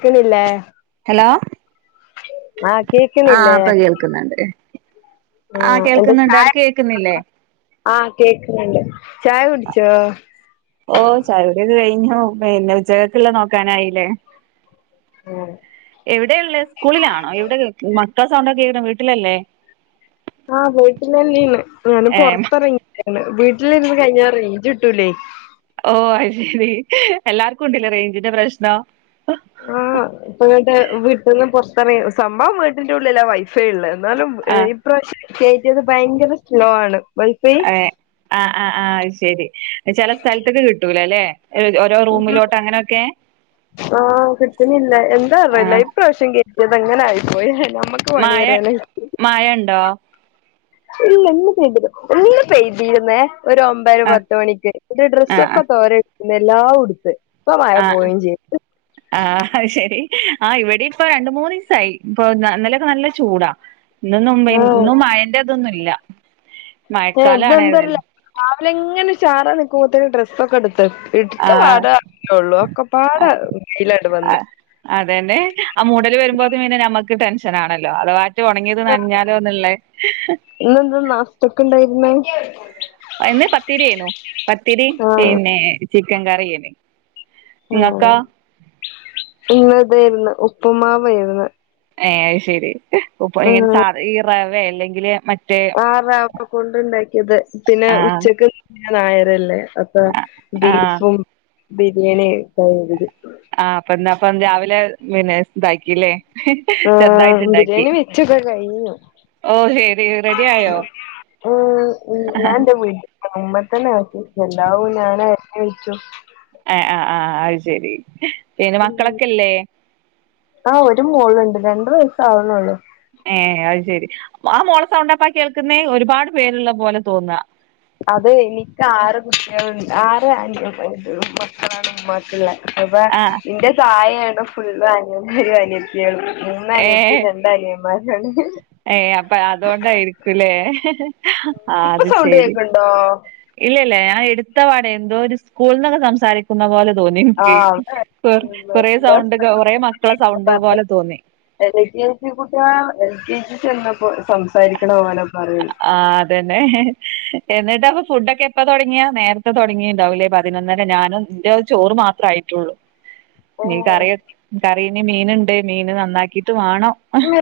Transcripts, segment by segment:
ക്കുന്നില്ലേ hello ആ ആഹ് കേക്കുന്നില്ലേ ഇപ്പൊ കേൾക്കുന്നുണ്ട് ആ ആഹ് എന്താ കേൾക്കുന്നുണ്ട് ചായ അവിടക്ക് കേൾക്കുന്നില്ലേ ആ കേക്കണണ്ട് ചായ കുടിച്ചോ ഓ ചായുടിയൊക്കെ ക കഴിഞ്ഞു പിന്നെ ഉച്ചകക്കുള്ള നോക്കാനായില്ലേ ആഹ് എവിടെയുള്ളെ സ്കൂളിലാണോ എവിടെ എക്‌മ ട്ട്യാളെ സൗണ്ടൊക്കെ കേക്കണ് വീട്ടിലല്ലേ ആ പോയിട്ടില്ലേ ലീവ്ന്ന് ഞാന് ഏ പൊറത്തിറങ്ങിക്കാണ് വീ ള്ളിലിരുന്ന് കഴിഞ്ഞ റേഞ്ച് ട്ടൂലെ ഓ അഹ് ശരി എല്ലാർക്കും ഉണ്ട്ല്ലേ റേഞ്ചിന്റെ പ്രശ്നം ന്തെറിയോ സംഭവം വീട്ടിന്റുള്ളിലാ വൈ ള്ളത് എന്നാലും ഇ ആഹ് ഇപ്രാവശ്യം കേറ്റിയത് ഭയങ്കര സ്ലോ ആണ് വൈഫൈ അയെ ആ ആ ആ അഹ് ശരി ചെല സ്ഥലത്തക്ക് കിട്ടൂലല്ലേ ഒരോ റൂമിലോട്ട് അങ്ങനൊക്കെ ആ കിട്ടുന്നില്ല എന്താറിയില്ല ആഹ് ഇപ്രാവശ്യം കേ അതെങ്ങനെ ആയിപ്പോയ് മഴ മഴ ഉണ്ടോ ഇല്ല ഇന്ന് പെയ്തില്ല ഒന്ന് പെയ്തീർന്നേ ഒരു ഒമ്പര ആഹ് പത്ത് മണിക്ക് ഒരു ആഹ് ഡ്രസ്സൊക്കെ തോരെ നെല്ലാ ഉടുത്ത് ഇപ്പ മഴ ആഹ് പോയി ചെയ്ത് ആഹ് അത് ശെരി ആഹ് ഇവിടെ ഇപ്പൊ രണ്ട മൂന്ന് സായി ഇപ്പൊ ഇന്നലക്കെ നല്ല ചൂടാ ഇന്നൊന്നും ഇന്നും മഴന്റെ തൊന്നും ഇല്ല ഹോ ഇന്ന് മഴക്കാലാണ് ന്തറീല ഏതായാലും അല്ലെങ്ങനെ ഷാറാ ക്കുമ്പോത്തിന് ഡ്രസ്സ ഒക്കെടു ഇടുത്ത ആഹ് പാട ഉള്ളു ഒക്കെ പാട വയിലണ്ട് വന്ന് ആഹ് നമുക്ക് ടെൻഷനാണല്ലോ അത് ഒണങ്ങിയത് നനഞ്ഞാലോ ന്ന് ള്ളേ ഇന്നെന്താ നാസ്തക്ക് [unintelligible] ഇന്ന് പത്തിരിയേനു പത്തിരി പിന്നെ ചിക്കൻ കറിനി ആഹ അഹ് ഇ ഇതായിന്ന് ഉപ്പുമാവായിരുന്ന്. ഏ അത് ശെരി [unintelligible] റ വേ അല്ലെങ്കിൽ മറ്റ് ആറ്പ കൊണ്ടുണ്ടാക്കിയത് പിന്നെ ആഹ് ഉച്ചക്ക് ഞാൻ നായരല്ലേ അപ്പൊ ആഹ് ദീഫും ബിരിയാണി കൈ ഇത് ആഹ അപ്പന്നപ്പം രാവിലെ പിന്നെ ഇതാക്കില്ലേ മ് ആ ചെറുതായിട്ടുണ്ടാക്കി ബിരിയാണി വെച്ചക്കെക്കഴിഞ്ഞു ഓ ശരി റെഡി ആയോ മ് ഞാൻ എന്റെ നമ്മ തന്നെ ആക്കി എല്ലാവും ഞാനഴിഞ് വെച്ചു ആഹ ആ് ആഹ് ആ ശരി പിനമക്കളൊക്കെല്ലേ ആഹ ഒരു മോളുണ്ട് രണ്ട് വയസ് ആവുന്നുള്ളൂ. ഏ അത് ശരി ആ മോള സൗണ്ടപ്പ കേൾക്കുന്നെ ഒരുപാട് പേരുള്ള പോലെ തോന്നുക. അതെ എനിക്ക് ആറ് കുട്ടികളുണ്ട് ആറ് അഞ് പ മക്കളാണ് ഉമ്മാക്കുള്ള അപ്പൊ ആഹ് ഇന്റെ സായി ഇവിടെ ഫുൾ [unintelligible] അനിയത്തിയേളും ഏ ഏ അപ്പൊ അതൊണ്ടായിരിക്കുല്ലേ ഇപ്പൊ സൗണ്ട് കേക്കണ്ടോ.? ഇല്ലല്ല ഞാൻ എടുത്ത പാടെ എന്തോ ഒരു സ്കൂൾന്നൊക്കെ സംസാരിക്കുന്ന പോലെ തോന്നി എനിക്ക്. ആഹ് കൊ കൊറേ സൗണ്ട് കൊറേ മക്കളെ സൗണ്ട് പറഞ്ഞ് പോലെ തോന്നി എൽ കെ ജി കുട്ട്യാ എൽ കെ ജി ചെന്നപ്പോ സംസാരിക്കണ പോലെ പറയും. ആ അതന്നെ എന്നി എന്ത ഫുഡ്ഡൊക്കെ എപ്പ തുടങ്ങിയെ? നേരത്തെ തുടങ്ങിയുണ്ടാവില്ലേ പതിനൊന്നര ഞാനും ഇന്റെ ചോറ് മാത്രേ ആയിട്ടുള്ളൂ. ഇനി ഓഹ് കറി കറീന് മീന്ണ്ട് മീന് നന്ന [inaudible] ന്നാക്കീട്ട് റ്റ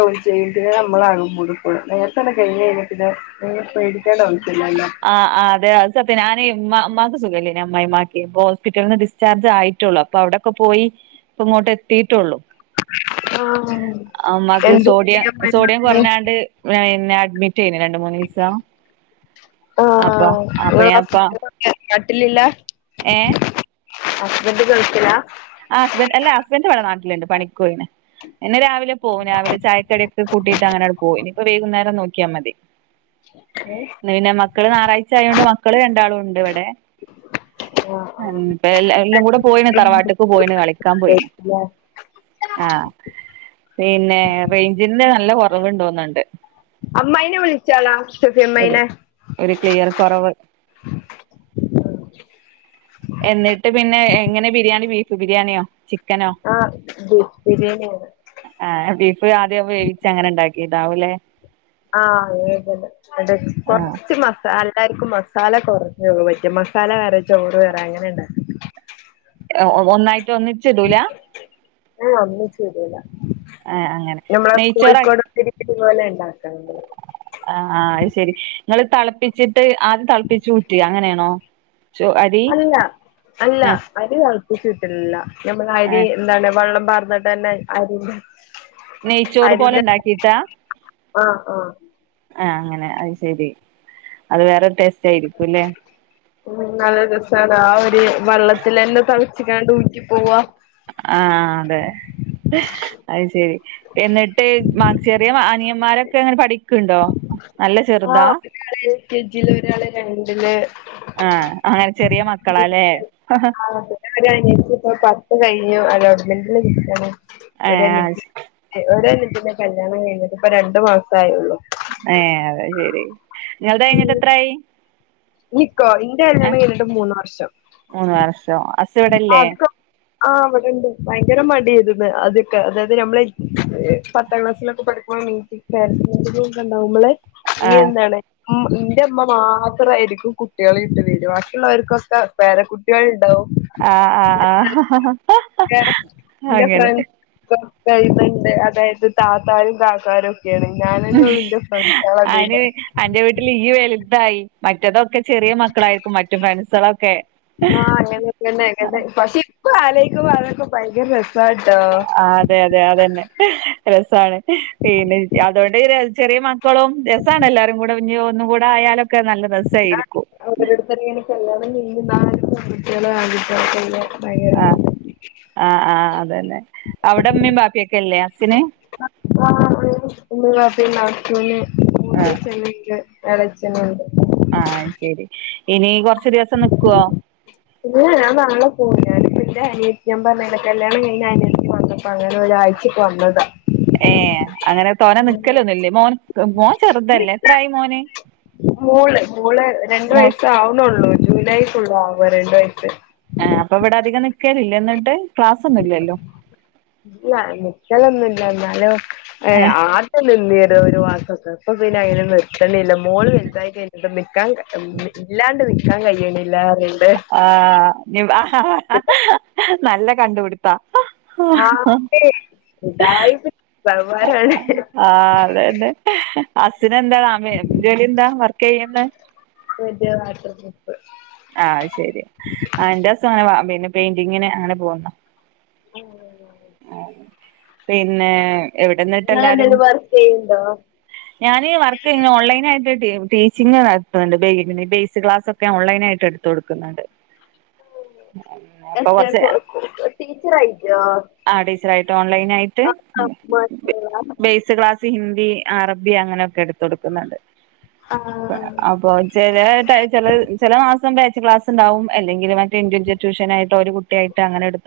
ഓര് ചെയ്ത് അമ്മളാകും [unintelligible] നേരത്തന്നെ കഴിഞ്ഞ് കയിഞ്ഞാ പിന്നെ പേടിക്കേണ്ട വന്നി ആ ആ അതെ അത് ഇപ്പ ഞാനേ ഉമ്മാ ഉമ്മാക്ക് സുഖല്ലേനു, അമ്മായിമ്മാക്കേ. അപ്പോ ഹോസ്പിറ്റലിന്ന് ഡിസ്ചാർജ് ആയിട്ടേള്ളു. അപ്പ അവിടൊക്കെ പോയി ഇപ്പ ഇങ്ങോട്ടെത്തീട്ടേള്ളു. ആഹ് അമ്മാക്ക് എന്ത് സോഡിയം സോഡിയം കുട്ടിയാ കുറഞ്ഞാണ്ട് ഈഹ് ന്നെ അഡ്മിറ്റ് ചെയ്ത് രണ്ട് മൂന്നീസം ആഹ് [inaudible] കട്ടിലില്ല ഏഹ്? ഹസ്ബൻഡ് ഗൾഫിലാ? ആ ഹസ്ബന്റ് അല്ല ഹസ്ബൻഡന്റിവിടെ നാട്ടില്ണ്ട് പണിക്ക് പോയിന്. എന്നും രാവിലെ പോവും. രാവിലെ ചായക്കടിക്കെ കൂട്ടീട്ട് അങ്ങനെയാട് പോയി. ഇനിപ്പ വൈകുന്നേരം നോക്കി ക്കിയാ മതി ഏഹ് ഇന്ന് പിന്നെ മക്കള് ഞായറാഴ്ച ആയോണ്ട് മക്കള് രണ്ടാളും ഉണ്ടിവിടെ. ആഹ് ഇപ്പ എ എല്ലാം കൂടെ പോയിന് തറവാട്ട് പോയിന് കളിക്കാൻ പോയിന്. ആഹ് ആ പിന്നെ റേഞ്ചിന്ന് നല്ല കൊറവ്ണ്ടോന്ന്ണ്ട് അമ്മായിനെ വിളിച്ചാലാ? സെഫി ഒരു അമ്മായിനെ ഒരു ക്ലിയർ കുറവ് എന്നിട്ട് പിന്നെ എങ്ങനെ ബിരിയാണി ബീഫ് ബിരിയാണിയോ ചിക്കനോ ആ ബീഫ് ബിരിയാണിയാണ് ആ ബീഫ് ആദ്യം വേവിച്ച അങ്ങനെണ്ടാക് ഇതാവൂലേ ആഹ് അങ്ങനത്തന്നെ. അതെ ആഹ് കൊറച്ച് മസാല എല്ലാർക്കും മസാല കൊറഞ്ഞത് പറ്റു. മസാല വേറെ ചോറ് വേറെ അങ്ങനെയ്ണ്ടാക്കാ ഏഹ് ഒ ഒന്നായിട് ട്ട് ഒന്നിച്ചിടൂല ഹ ഒന്നിച്ചു ഇടുല്ല ആഹ് അങ്ങനെ നമ്മളെ നെയ്ച്ചോറാ കോഴിക്കോട് ഇതുപോലെ ഉണ്ടാക്കണ്ടത് ആ ആ അത് ശെരി നിങ്ങള്ൾ തിളപ്പിച്ചിട്ട് ആദ്യം തിളപ്പിു ഊറ്റി അങ്ങനെയാണോ ചോ അരി അല്ല അല്ല ആ അരി തി [inaudible] ച്ചിട്ടില്ല നമ്മള ആ അരി എന്താണ് വള്ളം പററന്നിട്ട് തന്നെ ആരുണ്ട് [inaudible] നെയ്ച്ചോറ് പോലെ ഉണ്ടാക്കീട്ടാ ആ ആ ആ അങ്ങനെ അത് ശരി അത് വേറെ ടേസ്റ്റ് ആയിരിക്കുംല്ലേ പി നല്ല ദിവസ ഒരു വള്ള [inaudible] അതില് എന്നെ തളിച്ചിക്കണ്ട് ഊറ്റിപോവാ ആഹ അതെ അത് ശ ശരി എന്നിട്ട് മാ ചെറിയ അനിയന്മാരൊക്കെ അങ്ങനെ പഠിക്കണ്ടോ നല്ല ആ ചെറുതാ എൽകെ ജിൽ ഒരാള് രണ്ടില് ആ അങ്ങനെ ചെറിയ മക്കളാല്ലേ ഞും അലോട്ട്മെന്റ്ണ്ട് കിട്ടാന് ഏ ഒരനിയതി ഒരനി ൻ്റെ പൊ കല്ല്യാണം കഴിഞ്ഞിട്ട് ഇപ്പ രണ്ടു മാസം ആയുള്ളൂ ഏ അതെ ശരി നിങ്ങൾത് കഴിഞ്ഞിട്ട് എത്രായി വി കോ ഇന്റെ ആ കല്ല്യാണം കഴിഞ്ഞിട്ട് മൂന്ന് വർഷം മൂന്ന് വർഷം ഹസ് ഇവിടല്ലേ ആത്കൊ ആ ഇവിടെണ്ട് ഭയങ്കര മടിയായിരുന്ന് ആതിയൊക്കേ അതായത് നമ്മളെ പത്താം ക്ലാസ്സിലൊക്കെ പഠിക്കുമ്പോ മീറ്റിംഗ് ഒക്കെ ഉണ്ടാവുമ്പള് ആ നി എന്താണ് ഉം ന്റെമ്മ മാത്രായിരിക്കും ക്കും കുട്ട്യാളേറ്റ് വരാ ബാക്കിയുള്ളോര്കൊക്കേ പേര കുട്ട്യാൾ ഉണ്ടാവും ആ ആ ആ ഒക്കെ അങ്ങനെ കഴുന്നുണ്ട് അതായത് താത്താരും കാക്കാരും ഒക്കെയാണ് ഞാനന്നെ ഉള്ളു എന്റെ ഫ്രണ്ട്സോള് അതില് അയ്ന് അന്റെ വീട്ടില് ഇയ്യ് വേല തായി മറ്റേ റ്റേതൊക്കെ ചെറിയ മക്കളായിരിക്കും മറ്റും ഫ്രൻസ് സാളൊക്കെ ആഹ് അങ്ങനെ അങ്ങനെ അങ്ങനെ ങ് പക്ഷേ പ്പ ആലോയ്ക്കുമ്പോ അതൊക്കേ ഭയങ്കര രസാ ആ അതെ അതെ അതന്നെ രസാണ് പിന്നെ അതുകൊണ്ട് ങ്ങനെ ചെറിയമ ക്കളും രസാണ് എല്ലാരും കൂടെ ഞ്ഞി ഒ ഒന്നും കൂടെ ആയാലൊ ആ അവരടുത് കല്ല്യാണം കഴിഞ്ഞ് നാല് കൂട്ട്യാള് ആൺ കുട്ട്യാളൊക്കെല്ല്യേ ആ ആ ആ അതന്നെ അവിടെ മ്മിം ബാപ്പിയൊക്കെല്ലേ അസിന് ആ ഉണ്ട് ഉമ്മിം ബാപ്പിം നാത്തൂന് മൂത്തച്ചി [unintelligible] എളച്ചനുണ്ട് ആ അയ്ശരി ഇനി കൊർ ഇല്ല ഞാൻ നാളെ പോകും ഞാന് പ്പെന്റെ അനിയത്തി ഞാൻ പർഞ്ഞീലെ കല്ല്യാണം കയിഞ്ഞ അനത്തി വന്നപ്പോ അങ്ങന ഒരാഴ്ചക്ക് വന്നതാ ഏ അങ്ങനെ തോനെ നിക്കലൊന്നുംല്ലേ മോൻ മോ ചെറുതല്ലേ ഉം എത്രായി മോന് മോള് മോ ജൂലൈകൊള്ളു ആവാ രണ്ട് വയസ്സ് ആ അപ്പൊ ഇവടെ അധികം നിക്കലില്ലേന്നിട്ട് ഇല്ല നിക്കലൊന്നു [unintelligible] ഏഹ് ആട്ടലില്ല്യേ ഒരു മസൊക്കെ ഇപ്പാ പിന്നെ അയിന് നിക്കാണില്ല മോള് വലുതായി കഴിഞ്ഞിട്ട് മി ക്കാൻ ഇല്ലാണ്ട് നി ക്കാൻ കഴിയണില്ല റേ ആഹ്‌ നല്ല കണ്ടുപിടുത്താ ഉഡായിപ്പ് സൗകാരാണ് ആഹ് അതന്നെ ഹസിന് എന്താ നമ് ജോലി എന്താ വർക്ക് ചെയ്യുന്നെ മറ്റേ വാട്ടർ ട്രിപ്പ് ആഹ് ശെരി ആ എന്റെസങ്ങനെ പിന്നെ പെയിന്റിങ്ങിന് അങ്ങനെ പോകുന്നോ ഓ ആ പിന്നെ നിങ്ങളെ എന്തേലും വർക്ക് ചെയ്യ്ണ്ടോ ഞാൻ വർക്ക് ഇ ഓൺലൈൻ ആയിട്ട് ടീച്ചിങ്ങ് നടത്തുന്നുണ്ട് ബേസ് ക്ലാസ്സൊക്കെ ഓൺലൈൻ ആയിട്ട് എടുത്ത കൊടുക്കുന്നുണ്ട് അപ്പൊ കുറച്ച് എത്ര ടീച്ചറായിട്ടോ ആ ടീച്ചറായിട്ട് ഓൺലൈൻ ആയിട്ട് ബേസ് ക്ലാസ് ഹിന്ദി അറബ്യ അങ്ങനെ എടുത്ത കൊടുക്കുന്നുണ്ട് ആഹ് അപ്പൊ ച ച ചില മാസം ക്ലാസ് ഉണ്ടാവും അല്ലെങ്കിൽ മറ്റ് ഇൻഡിവിജ്വൽ ട്യൂഷൻആയിട്ട കുട്ട യിട്ട് അങ്ങനെടു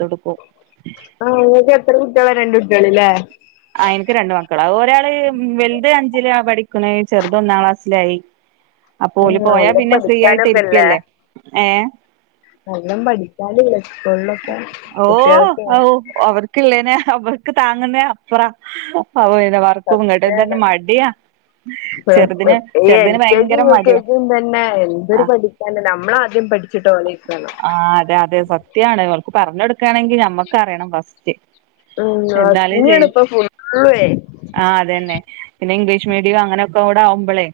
ആ ങ്ങക്ക് എത്ര കുട്ടികള രണ്ട് [unintelligible] ആ എനിക്ക് രണ്ടു മക്കളാ ഒരാൾ വലുത അഞ്ചില പഠിക്കണ ചെറുത് ഒന്നാം ക്ലാസ്സിലായി അ പോല ഉം പോയാ നല്ലോം പിന്നെ ഫ്രീ ആയിട്ട് ഇരിക്കല്ലേ ഏഹ നല്ലം പഠിക്കാനില്ല ഓ ഓ അവർക്കല്ലേന അവർക്ക് താങ്ങുന്നേ അപ്പറാ സത്യാണ് ചെറുതിന് ഇ ഈ എൽ ചെറുതിന് കെ ഭയങ്കര ജിയും യു കെ മടിയാ ജിയും തന്നെ ആ എന്തൊരു പഠിക്കാണ്ട് നമ്മൾ ആദ്യം പഠിച്ചിട്ട് ഓലെ ഇരുത്തണം അവർക്ക് പറഞ്ഞടുക്കാണെങ്കിൽ ഞമ്മക്ക് അറിയണം ഫസ്റ്റ് ഉം എന്നാലും അസ്മിയാണ് ഇപ്പൊ ഫുള്ളുവേ ആ അതന്നെ പിന്നെ ഇംഗ്ലീഷ് മീഡിയം അങ്ങനെ കോട ഒമ്പളെ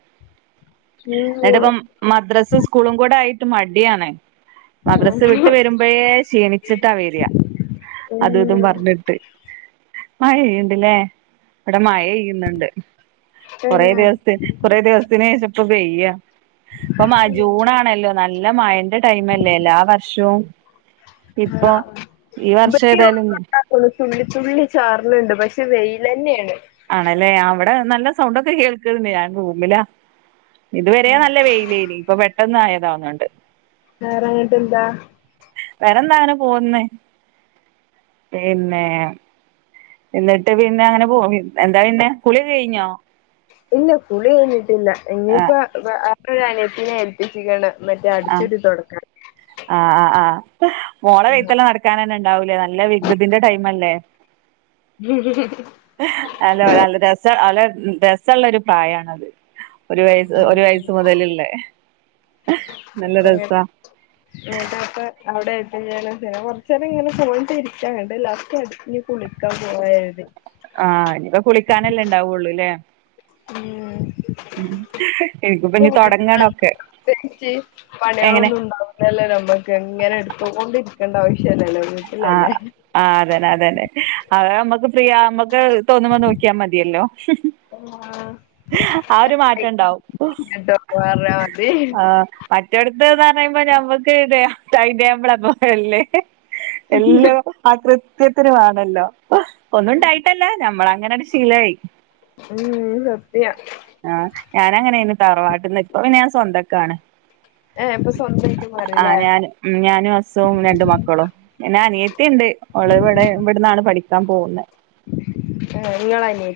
എന്നിട്ട് ഇപ്പം മദ്രസും സ്കൂളും കൂടെ ആയി ട്ട് മടിയാണ് മദ്രസ് വിട്ട് വരുമ്പോ ക്ഷീണിച്ചിട്ടാ വരാ അതും ഇതും പറഞ്ഞിട്ട് മഴെപെയ്യ്ണ്ട് ല്ലേ ഇവിടെ മഴെയ്യുന്നുണ്ട് കുറേ ദിവസത്തി കൊറേ ദിവസത്തിനു ശേഷം പ്പോ പെയ്യാ ഇപ്പം ജൂൺ ആ ണല്ലോ നല്ല ല്ല മഴന്റെ ടൈമല്ലേ എല്ലാ വർഷവും ഇപ്പൊ ഈ വർഷം ഏതായാലും തുള്ളിത്തുള്ളി ചാറിലുണ്ട് പക്ഷെ വെയിൽ തന്നെയാണ് ആണല്ലേ അവിടെ നല്ല സൗണ്ടൊക്കെ കേൾക്ക്ണ്ട് ഞാൻ റൂമിലാ ഇതുവരെ നല്ല വെയിലെയിനി ഇപ്പ പെ പെട്ടൊന്നായതാ തോണ് ഇണ്ട് വേറെങ്ങെട്ട് എന്താ വേറെന്താ അങ്ങനെ പോവ്ന്ന് പിന്നെ എന്നിട്ട് പിന്നെ അങ്ങനെ പോവ് എന്താ പിന്നെ കുളി ഒക്കെ കഴിഞ്ഞോ ഇല്ല കുളി കഴിഞ്ഞിട്ടില്ല ആ ഇഞ്ഞിപ്പം വാ [unintelligible] അനിയത്തിനെ ഏൽപ്പിച്ച്ക്ക്ണ് ആ ആ ആ മോളെ വെയ്ത്തലെ നടക്കാൻ തന്നെ ഉണ്ടാവുംലെ നല്ല വികൃതിന്റെ ടൈമ് അല്ലേ അല്ല നല്ല രസാണ് [unintelligible] രസള്ളൊരു പ്രായാണത് ഒരു വയസ് ഒരു വയസ്സ് മുതലുള്ളേ [unintelligible] ഉം എന്താക്കാ അയുടെ ആയിട്ട് ഞാൻ പിന്നെ കെർച്ചേരം ഇങ്ങനെ [unintelligible] ഇരിക്കാ ഇങ്ങണ്ട് ലാസ്റ്റ് അങ്ങട്ട് കുളിക്കാൻ പോവാ കെര്തി ആ ഇഞ്ഞിപ്പ കുളിക്കാനല്ലേ ഇണ്ടാവൊള്ളുലെ ഉം എനിക്കിപ്പ ഇനി [unintelligible] തുടങ്ങണൊക്കെ പ്രതേകിച്ച് എങ്ങനെ പണെളൊന്നും ഇണ്ടാവുല്ലല്ലോ ഞമ്മക്ക് ഇങ്ങനെ എടുത്തോണ്ട് ഇര് ഇട്ക്കണ്ട ആവശ്യല്ലല്ലോ ആ വീട്ടിലല്ലേ ആ അതെന്നെ അതെന്നെ അതാ അമ്മക്ക് ഫ്രീയാ അമ്മക്ക് തോന്നുമ്പോ നോക്കിയാ മതിയല്ലോ ആ ആ ഒരു മാറ്റം ഇണ്ടാവും കേട്ടോ പറഞ്ഞാ മതി ആ. മറ്റോട്ത്ത്ന്ന് പർണെയ്മ്പോ ഞമ്മക്ക് ഇതെയാ ടൈം ടേബിൾ പോലെ അല്ലേ എല്ലോ ആ കൃ കുത്തിതിരുവാണല്ലോ ഒന്നും ഉണ്ടായിട്ടല്ല ഞമ്മൾ അങ്ങനെ ആണ്ട് ശീലായി ഉം സത്യാ ആ ഞാനങ്ങനെണ് തറവാട്ടിന്ന് ഇപ്പ പിന്നെ ഞാ സ്വന്തക്കാണ് ഏഹ് ഇപ്പൊ സ്വന്തായിട്ട് ആഹ് മാറില്ലേ ഞാന് ഉം ഞാനും ഹസും രണ്ട് മക്കളും പിന്നെ അനിയത്തീണ്ട്. ഓള് ഇവടെ ഇവട്ന്നാണ് പഠി [unintelligible] പോകുന്നെ ആ നിങ്ങളായിനി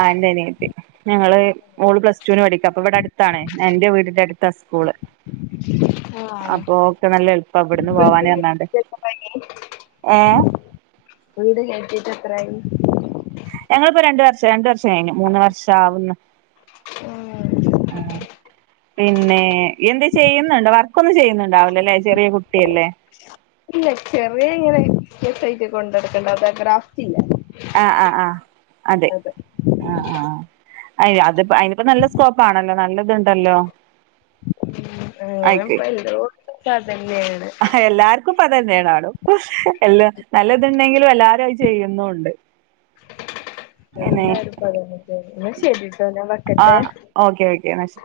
ആ എൻ്റനിയത്തി ഞങ്ങള് മോള് പ്ലസ്റ്റൂന് പഠിക്കാ അപ്പൊ ഇവിടെ അടുത്താണെ. എന്റെ വീടിന്റെ അടുത്താ സ്കൂള് ആഹ് അപ്പൊ ഓക്ക് നല്ല എളുപ്പ ഇവിടുന്ന് വീട് പോവാന്. വന്നാണ്ട് കേറ്റിട്ടെത്രായി ഏ വീട് കേറ്റിട്ട് എത്രായി ഞങ്ങളിപ്പോ രണ്ട് വർഷം രണ്ട് വർഷം കഴിഞ്ഞു മൂന്ന് വർഷ ആവുന്നു ആഹ് പിന്നെ എന്തെ ചെയ്യുന്നുണ്ടൊ വർക്കൊന്നും ചെയ്യുന്നുണ്ടാവില്ലല്ലേ ചെറിയ കുട്ടിയല്ലേ ഇല്ല ചെറിയ ഇങ്ങനെ [unintelligible] കൊണ്ട് നടുക്കണ്ട് അപ്പൊ ആ ഗ്രാഫ്റ്റില്ലെ ആഹ് ആഹ് ആഹ് അതെ അ ആ അയിന് അതിപ്പോ അയിനിപ്പോ നല്ല സ്കോപ്പാണല്ലോ നല്ലതുണ്ടല്ലോ ഞാനെപ്പ ആയിക്ക് എല്ലോ [unintelligible] നല്ലയാണ് പ്പ അതന്നെണാണോ എല്ലാ നല്ലതുണ്ടെങ്കിലും എല്ലാരു അയി ചെയ്യുന്നുവുണ്ട് നല്ലടുപ്പാ അതന്നെ ന്നാ ശരിട്ടോ ഞാൻ ആ വെക്കട്ടെ. ഓക്കെ ഓക്കെ എന്നാ ശരി